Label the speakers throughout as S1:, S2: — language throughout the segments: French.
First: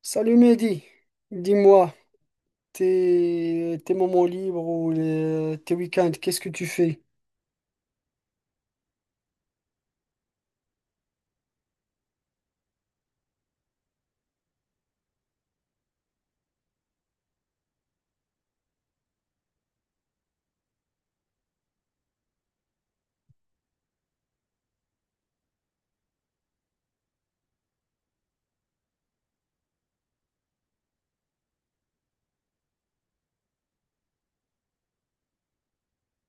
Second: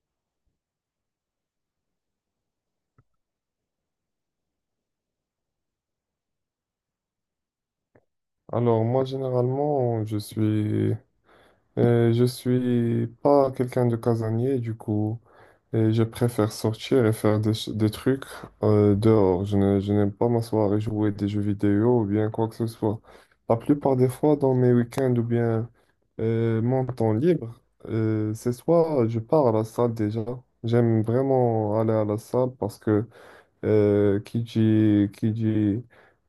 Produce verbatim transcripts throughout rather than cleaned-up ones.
S1: Salut Mehdi, dis-moi, tes, tes moments libres ou les- tes week-ends, qu'est-ce que tu fais?
S2: Alors moi généralement je suis euh, je suis pas quelqu'un de casanier du coup et je préfère sortir et faire des, ch- des trucs euh, dehors. Je ne- je n'aime pas m'asseoir et jouer des jeux vidéo ou bien quoi que ce soit. La plupart des fois dans mes week-ends ou bien euh, mon temps libre, euh, c'est soit je pars à la salle déjà. J'aime vraiment aller à la salle parce que euh, qui dit, qui dit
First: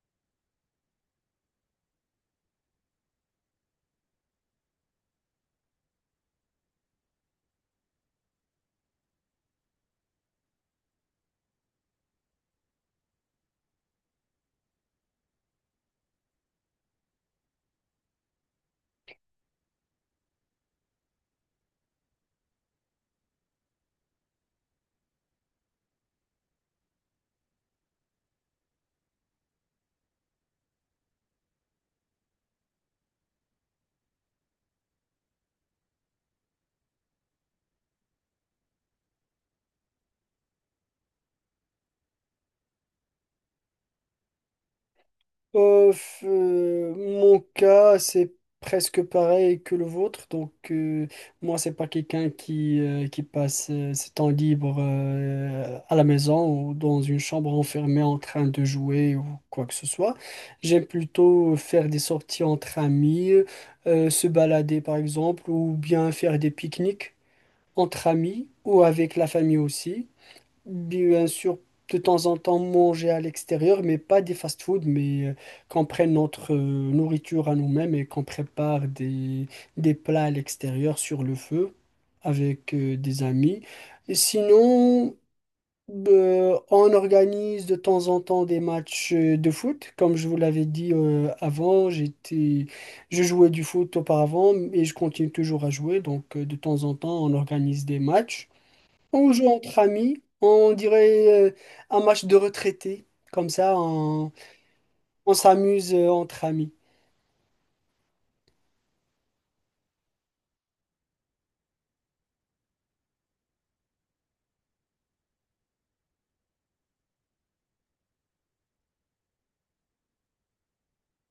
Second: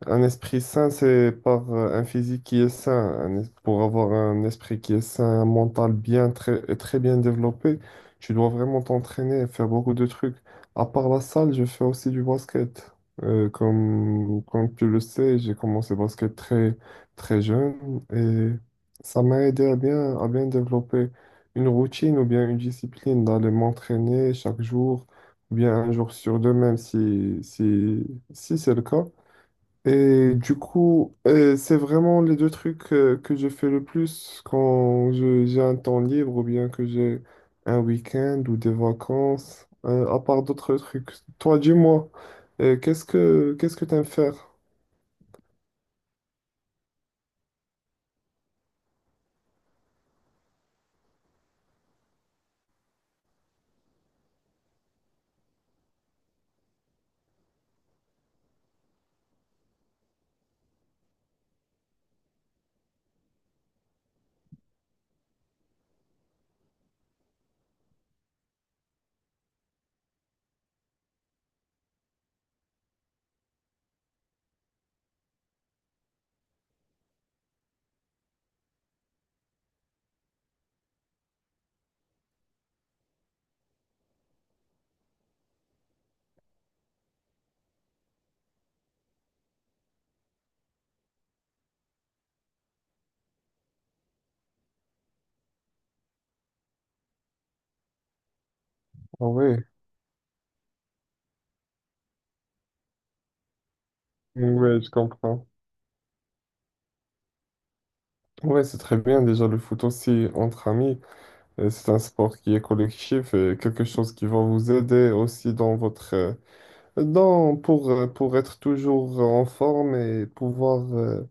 S2: un esprit sain, c'est par euh, un physique qui est sain. Un es- pour avoir un esprit qui est sain, un mental bien, très, très bien développé, tu dois vraiment t'entraîner et faire beaucoup de trucs. À part la salle, je fais aussi du basket. Euh, comme, comme tu le sais, j'ai commencé le basket très, très jeune et ça m'a aidé à bien, à bien développer une routine ou bien une discipline d'aller m'entraîner chaque jour ou bien un jour sur deux même si, si, si c'est le cas. Et du coup, euh, c'est vraiment les deux trucs euh, que je fais le plus quand je- j'ai un temps libre ou bien que j'ai un week-end ou des vacances, euh, à part d'autres trucs. Toi, dis-moi, euh, qu'est-ce que qu'est-ce que t'aimes faire?
S1: Euh, f- euh, mon cas, c'est presque pareil que le vôtre. Donc, euh, moi, c'est pas quelqu'un qui, euh, qui passe euh, ses temps libres euh, à la maison ou dans une chambre enfermée en train de jouer ou quoi que ce soit. J'aime plutôt faire des sorties entre amis, euh, se balader par exemple, ou bien faire des pique-niques, entre amis ou avec la famille aussi. Bien sûr, de temps en temps manger à l'extérieur, mais pas des fast-food, mais euh, qu'on prenne notre euh, nourriture à nous-mêmes et qu'on prépare des, des plats à l'extérieur sur le feu avec euh, des amis. Et sinon, euh, on organise de temps en temps des matchs euh, de foot. Comme je vous l'avais dit euh, avant, j'étais, je jouais du foot auparavant et je continue toujours à jouer, donc euh, de temps temps en temps, on organise des matchs,
S2: Ah
S1: on joue
S2: ouais,
S1: entre amis, on dirait euh, un match de retraités. Comme ça, on,
S2: ouais, je
S1: on
S2: comprends.
S1: s'amuse euh, entre amis.
S2: Ouais, c'est très bien déjà le foot aussi entre amis. Euh, C'est un sport qui est collectif, et quelque chose qui va vous aider aussi dans votre euh, non, pour, euh, pour être toujours en forme et pouvoir euh,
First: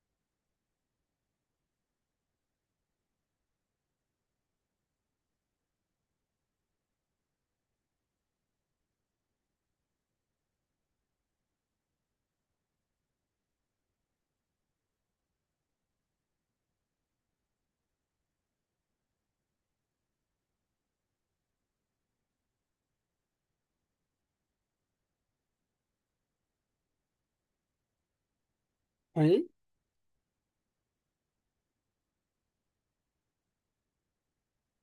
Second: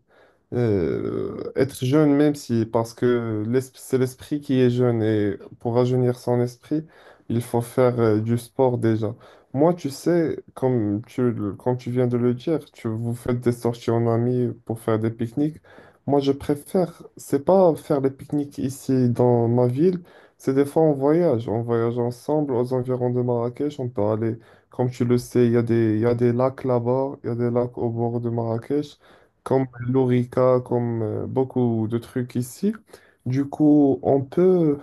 S2: euh, être jeune, même si, parce que l'es- c'est l'esprit qui est jeune et pour rajeunir son esprit, il faut faire euh, du sport déjà. Moi, tu sais, comme tu, le- comme tu viens de le dire, tu vous faites des sorties en amis pour faire des pique-niques. Moi, je préfère, c'est pas faire des pique-niques ici dans ma ville, c'est des fois on voyage. On voyage ensemble aux environs de Marrakech. On peut aller, comme tu le sais, il y a des, il y a des lacs là-bas, il y a des lacs au bord de Marrakech
S1: Oui,
S2: comme l'orica, comme euh, beaucoup de trucs ici. Du coup, on peut,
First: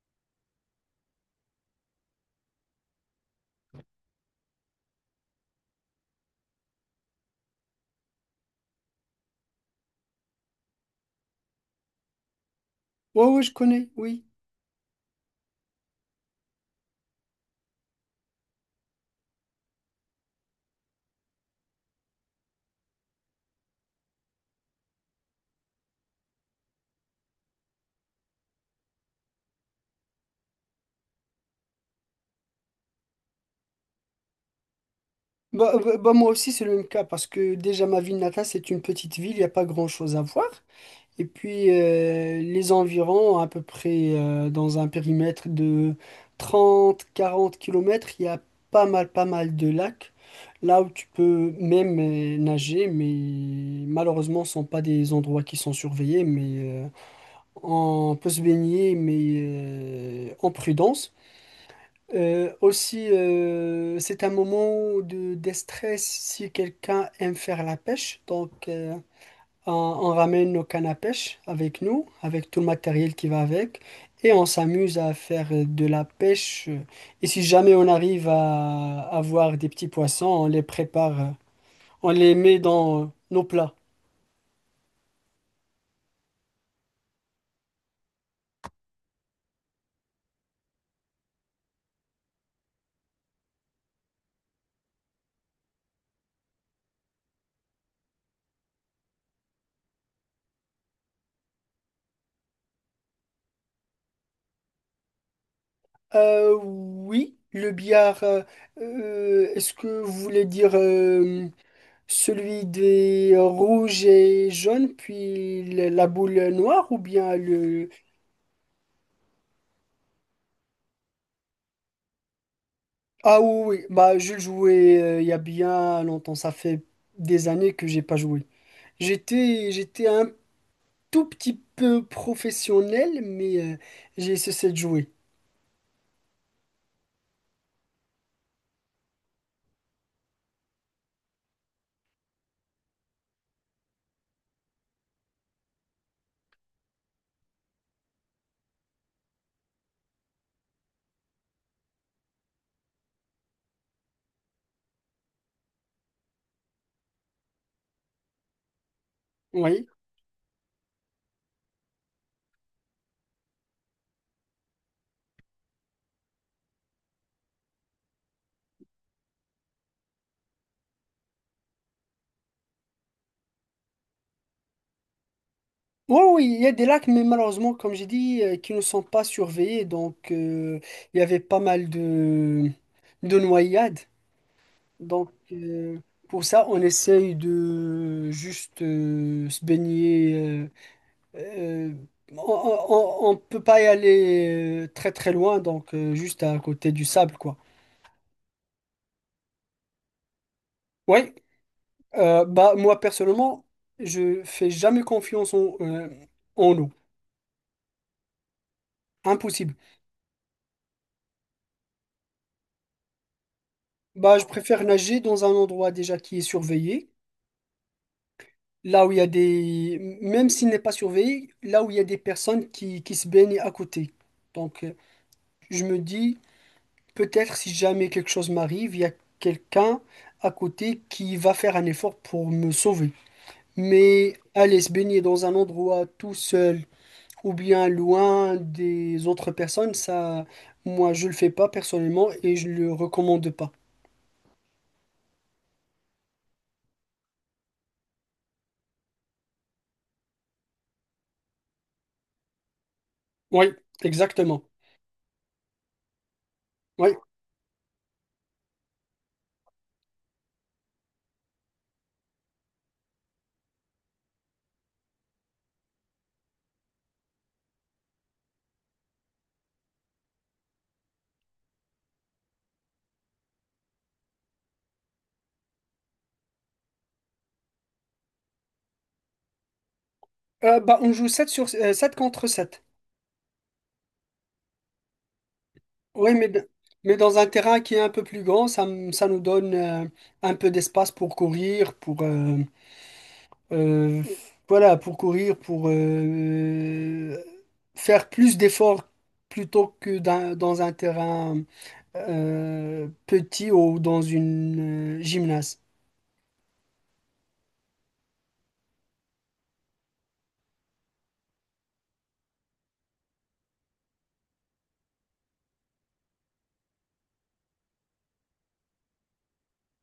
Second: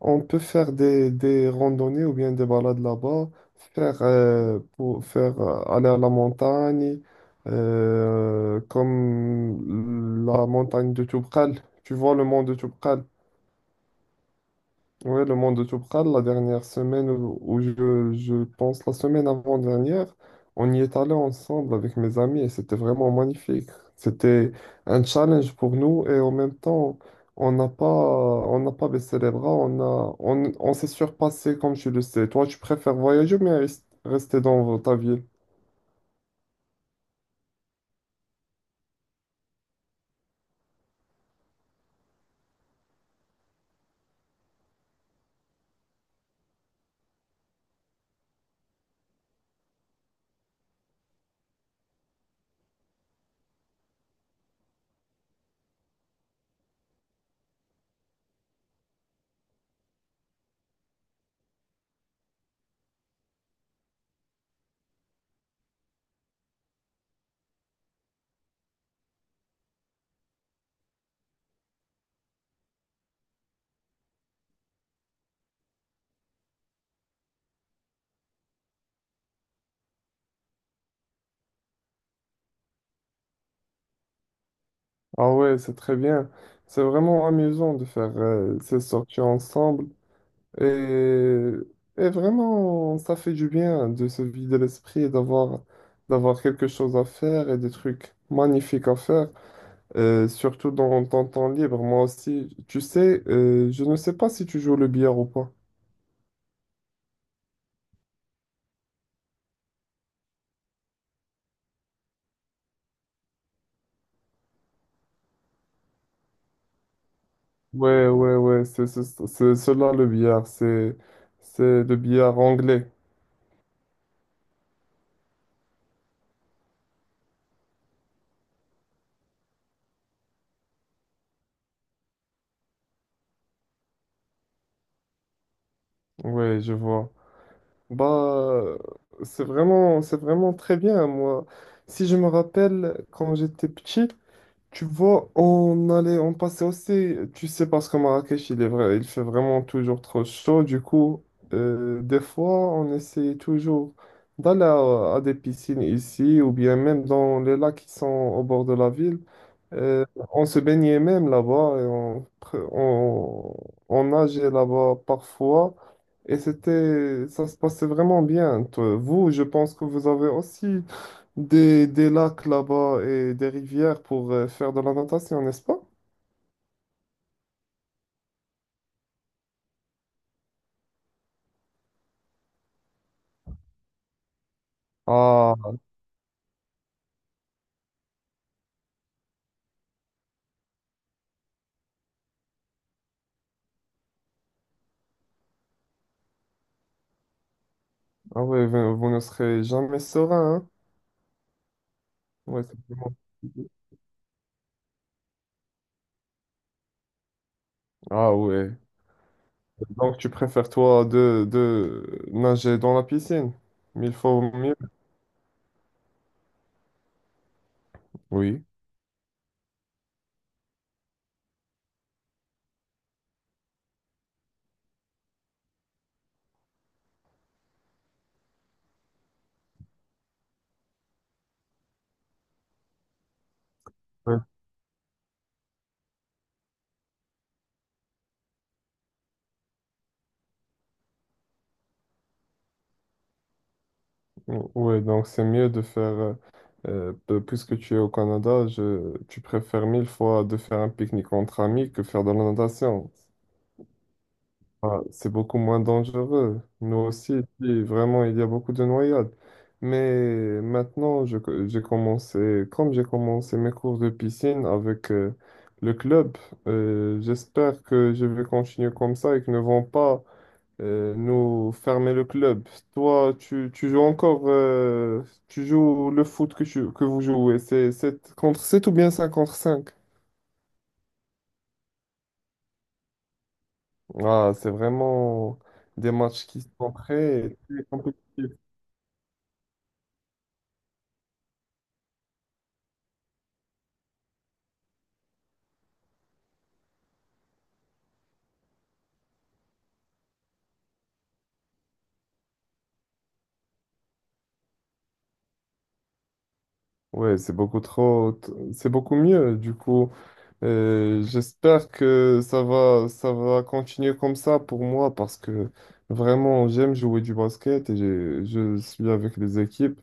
S2: on peut faire des, des randonnées ou bien des balades là-bas, faire, euh, pour faire euh, aller à la montagne, euh, comme la montagne de Toubkal. Tu vois le mont de Toubkal?
S1: ouais, ouais, je connais, oui.
S2: Ouais, le monde de Toubkal, la dernière semaine, où où je, je pense la semaine avant-dernière, on y est allé ensemble avec mes amis et c'était vraiment magnifique. C'était un challenge pour nous et en même temps, on n'a pas, on n'a pas baissé les bras, on a, on, on s'est surpassé comme tu le sais. Toi, tu préfères voyager ou bien rest- rester dans ta ville?
S1: Bah, bah- bah, moi aussi, c'est le même cas parce que déjà, ma ville natale, c'est une petite ville, il n'y a pas grand-chose à voir. Et puis euh, les environs, à peu près euh, dans un périmètre de trente, quarante kilomètres, il y a pas mal, pas mal de lacs, là où tu peux même euh, nager, mais malheureusement, ce ne sont pas des endroits qui sont surveillés, mais euh, on peut se baigner, mais euh, en prudence. Euh, aussi, euh, c'est un moment de déstress si quelqu'un aime faire la pêche, donc, euh, on, on ramène nos cannes à pêche avec nous, avec tout le matériel qui va avec, et on s'amuse à faire de la pêche. Et si jamais on arrive à avoir des petits poissons, on les prépare, euh, on les met dans euh, nos plats.
S2: Ah ouais, c'est très bien. C'est vraiment amusant de faire euh, ces sorties ensemble. Et, et vraiment, ça fait du bien de se vider l'esprit et d'avoir d'avoir quelque chose à faire et des trucs magnifiques à faire, euh, surtout dans ton temps libre. Moi aussi, tu sais, euh, je ne sais pas si tu joues le billard ou pas.
S1: Euh, oui, le billard, euh, euh, est-ce que vous voulez dire euh, celui des rouges et jaunes, puis le- la boule noire, ou bien le.
S2: Ouais, ouais, ouais, c'est c'est- c'est cela le billard, c'est c'est le billard anglais.
S1: Ah oui, oui. Bah, je jouais euh, il y a bien longtemps. Ça fait des années que j'ai pas joué. J'étais, j'étais un tout petit peu professionnel, mais euh, j'ai cessé de jouer.
S2: Ouais, je vois. Bah, c'est vraiment c'est vraiment très bien. Moi, si je me rappelle quand j'étais petit. Tu vois, on allait, on passait aussi, tu sais, parce que Marrakech, il est vrai, il fait vraiment toujours trop chaud. Du coup, euh, des fois, on essayait toujours d'aller à, à des piscines ici ou bien même dans les lacs qui sont au bord de la ville.
S1: Oui.
S2: Euh, on se baignait même là-bas et on, pre- on, on nageait là-bas parfois. Et c'était, ça se passait vraiment bien. Toi, vous, je pense que vous avez aussi des, des lacs là-bas et des rivières pour euh, faire de la natation, n'est-ce pas?
S1: Oui, oui, il y a des lacs, mais malheureusement, comme j'ai dit, euh, qui ne sont pas surveillés. Donc, euh, il y avait pas mal de, de noyades. Donc,
S2: Ah,
S1: euh, pour ça, on essaye de juste euh, se baigner. Euh, Euh, on ne peut pas y aller euh, très très loin, donc euh, juste à côté du sable, quoi.
S2: ah ouais, vous, vous ne serez jamais serein, hein?
S1: Oui, euh,
S2: Ouais,
S1: bah,
S2: c'est
S1: moi
S2: vraiment-
S1: personnellement, je fais jamais confiance en, euh, en eau.
S2: Ah ouais.
S1: Impossible.
S2: Donc tu préfères toi de, de nager dans la piscine? Mille
S1: Bah,
S2: fois
S1: je
S2: mieux.
S1: préfère nager dans un endroit déjà qui est surveillé,
S2: Oui.
S1: là où il y a des. Même s'il n'est pas surveillé, là où il y a des personnes qui, qui se baignent à côté. Donc, euh, je me dis, peut-être si jamais quelque chose m'arrive, il y a quelqu'un à côté qui va faire un effort pour me sauver. Mais
S2: Ouais,
S1: aller se baigner dans un endroit tout seul ou bien loin des autres personnes, ça, moi, je le fais pas personnellement et je le recommande pas.
S2: ouais, donc c'est mieux de faire, euh, euh, peu- puisque tu es au Canada, je, tu préfères mille fois de faire un pique-nique entre amis que faire de la natation.
S1: Oui, exactement.
S2: Ah, c'est beaucoup moins dangereux. Nous
S1: Oui.
S2: aussi, ici, vraiment, il y a beaucoup de noyades. Mais maintenant, je co- j'ai commencé, comme j'ai commencé mes cours de piscine avec euh, le club, euh, j'espère que je vais continuer comme ça et qu'ils ne vont pas euh, nous fermer le club. Toi, tu, tu joues encore, euh, tu joues le foot que, tu- que vous jouez, c'est sept contre sept ou bien cinq contre cinq?
S1: Euh, bah, on joue sept sur, euh, sept contre sept.
S2: Ah, c'est vraiment des
S1: Oui,
S2: matchs
S1: mais, d-
S2: qui sont
S1: mais dans un
S2: très,
S1: terrain
S2: très
S1: qui est un
S2: compliqués.
S1: peu plus grand, ça, m- ça nous donne euh, un peu d'espace pour courir, pour, euh, euh, voilà, pour courir, pour euh, faire plus d'efforts plutôt que dans, dans, un terrain euh, petit ou dans une euh, gymnase.
S2: Ouais, c'est beaucoup trop, t- c'est beaucoup mieux. Du coup, Euh, j'espère que ça va, ça va continuer comme ça pour moi parce que vraiment, j'aime jouer du basket et je, je suis avec les équipes.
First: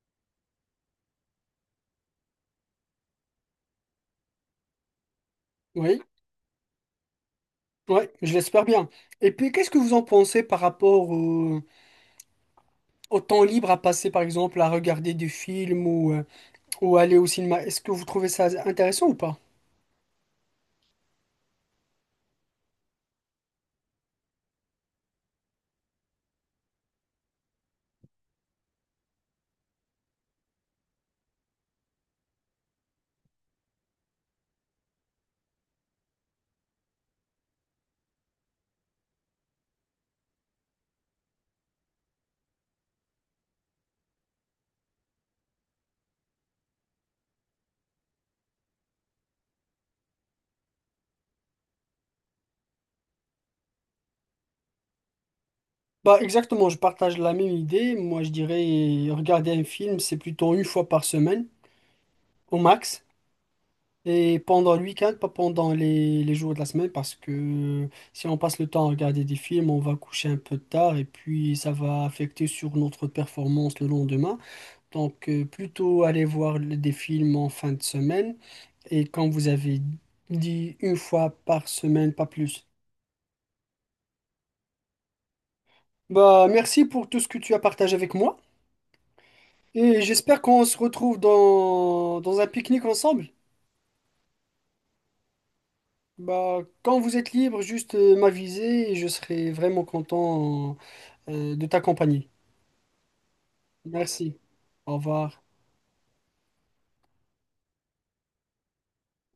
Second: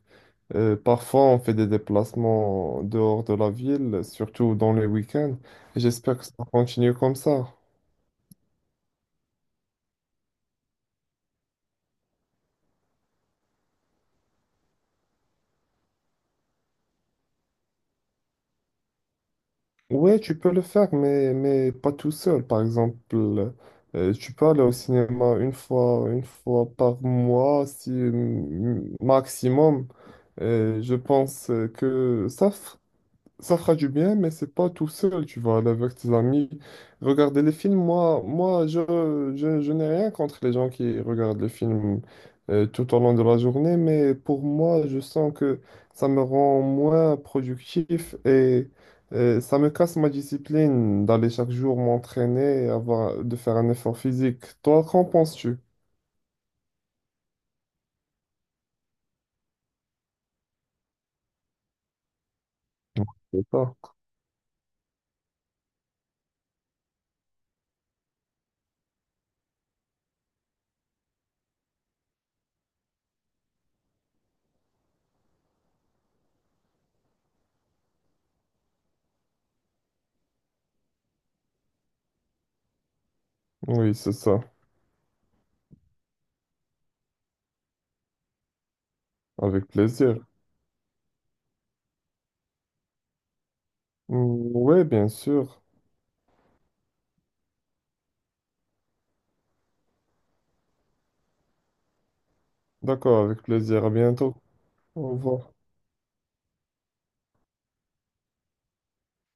S2: Euh, parfois, on fait des déplacements dehors de la ville, surtout dans les week-ends.
S1: Oui,
S2: J'espère que ça va continuer comme ça.
S1: ouais, je l'espère bien. Et puis, qu'est-ce que vous en pensez par rapport au, au temps libre à passer, par exemple, à regarder des films ou, euh, ou aller au cinéma? Est-ce que vous trouvez ça intéressant ou pas?
S2: Ouais, tu peux le faire, mais, mais pas tout seul. Par exemple, euh, tu peux aller au cinéma une fois, une fois par mois, si mm, maximum. Euh, je pense que ça, ça fera du bien, mais c'est pas tout seul, tu vas aller avec tes amis. Regarder les films, moi, moi je, je, je n'ai rien contre les gens qui regardent les films euh, tout au long de la journée, mais pour moi, je sens que ça me rend moins productif et euh, ça me casse ma discipline d'aller chaque jour m'entraîner, avoir, de faire un effort physique. Toi, qu'en penses-tu?
S1: Bah, exactement, je partage la même idée. Moi, je dirais, regarder un film, c'est plutôt une fois par semaine, au max.
S2: C'est ça.
S1: Et pendant le week-end, pas pendant les, les jours de la semaine, parce que si on passe le temps à regarder des films, on va coucher un peu tard et puis ça va affecter sur notre performance le lendemain. Donc euh, plutôt aller voir le- des films en fin de semaine, et quand vous avez dit une fois par semaine, pas plus.
S2: Oui, c'est ça,
S1: Bah merci pour tout ce que tu as partagé avec moi
S2: avec
S1: et
S2: plaisir.
S1: j'espère qu'on se retrouve dans, dans un pique-nique ensemble.
S2: Mm. Oui, bien sûr.
S1: Bah quand vous êtes libre, juste euh, m'aviser et je serai vraiment content. euh, de t'accompagner.
S2: D'accord, avec plaisir. À bientôt.
S1: Merci. Au
S2: Au
S1: revoir.
S2: revoir.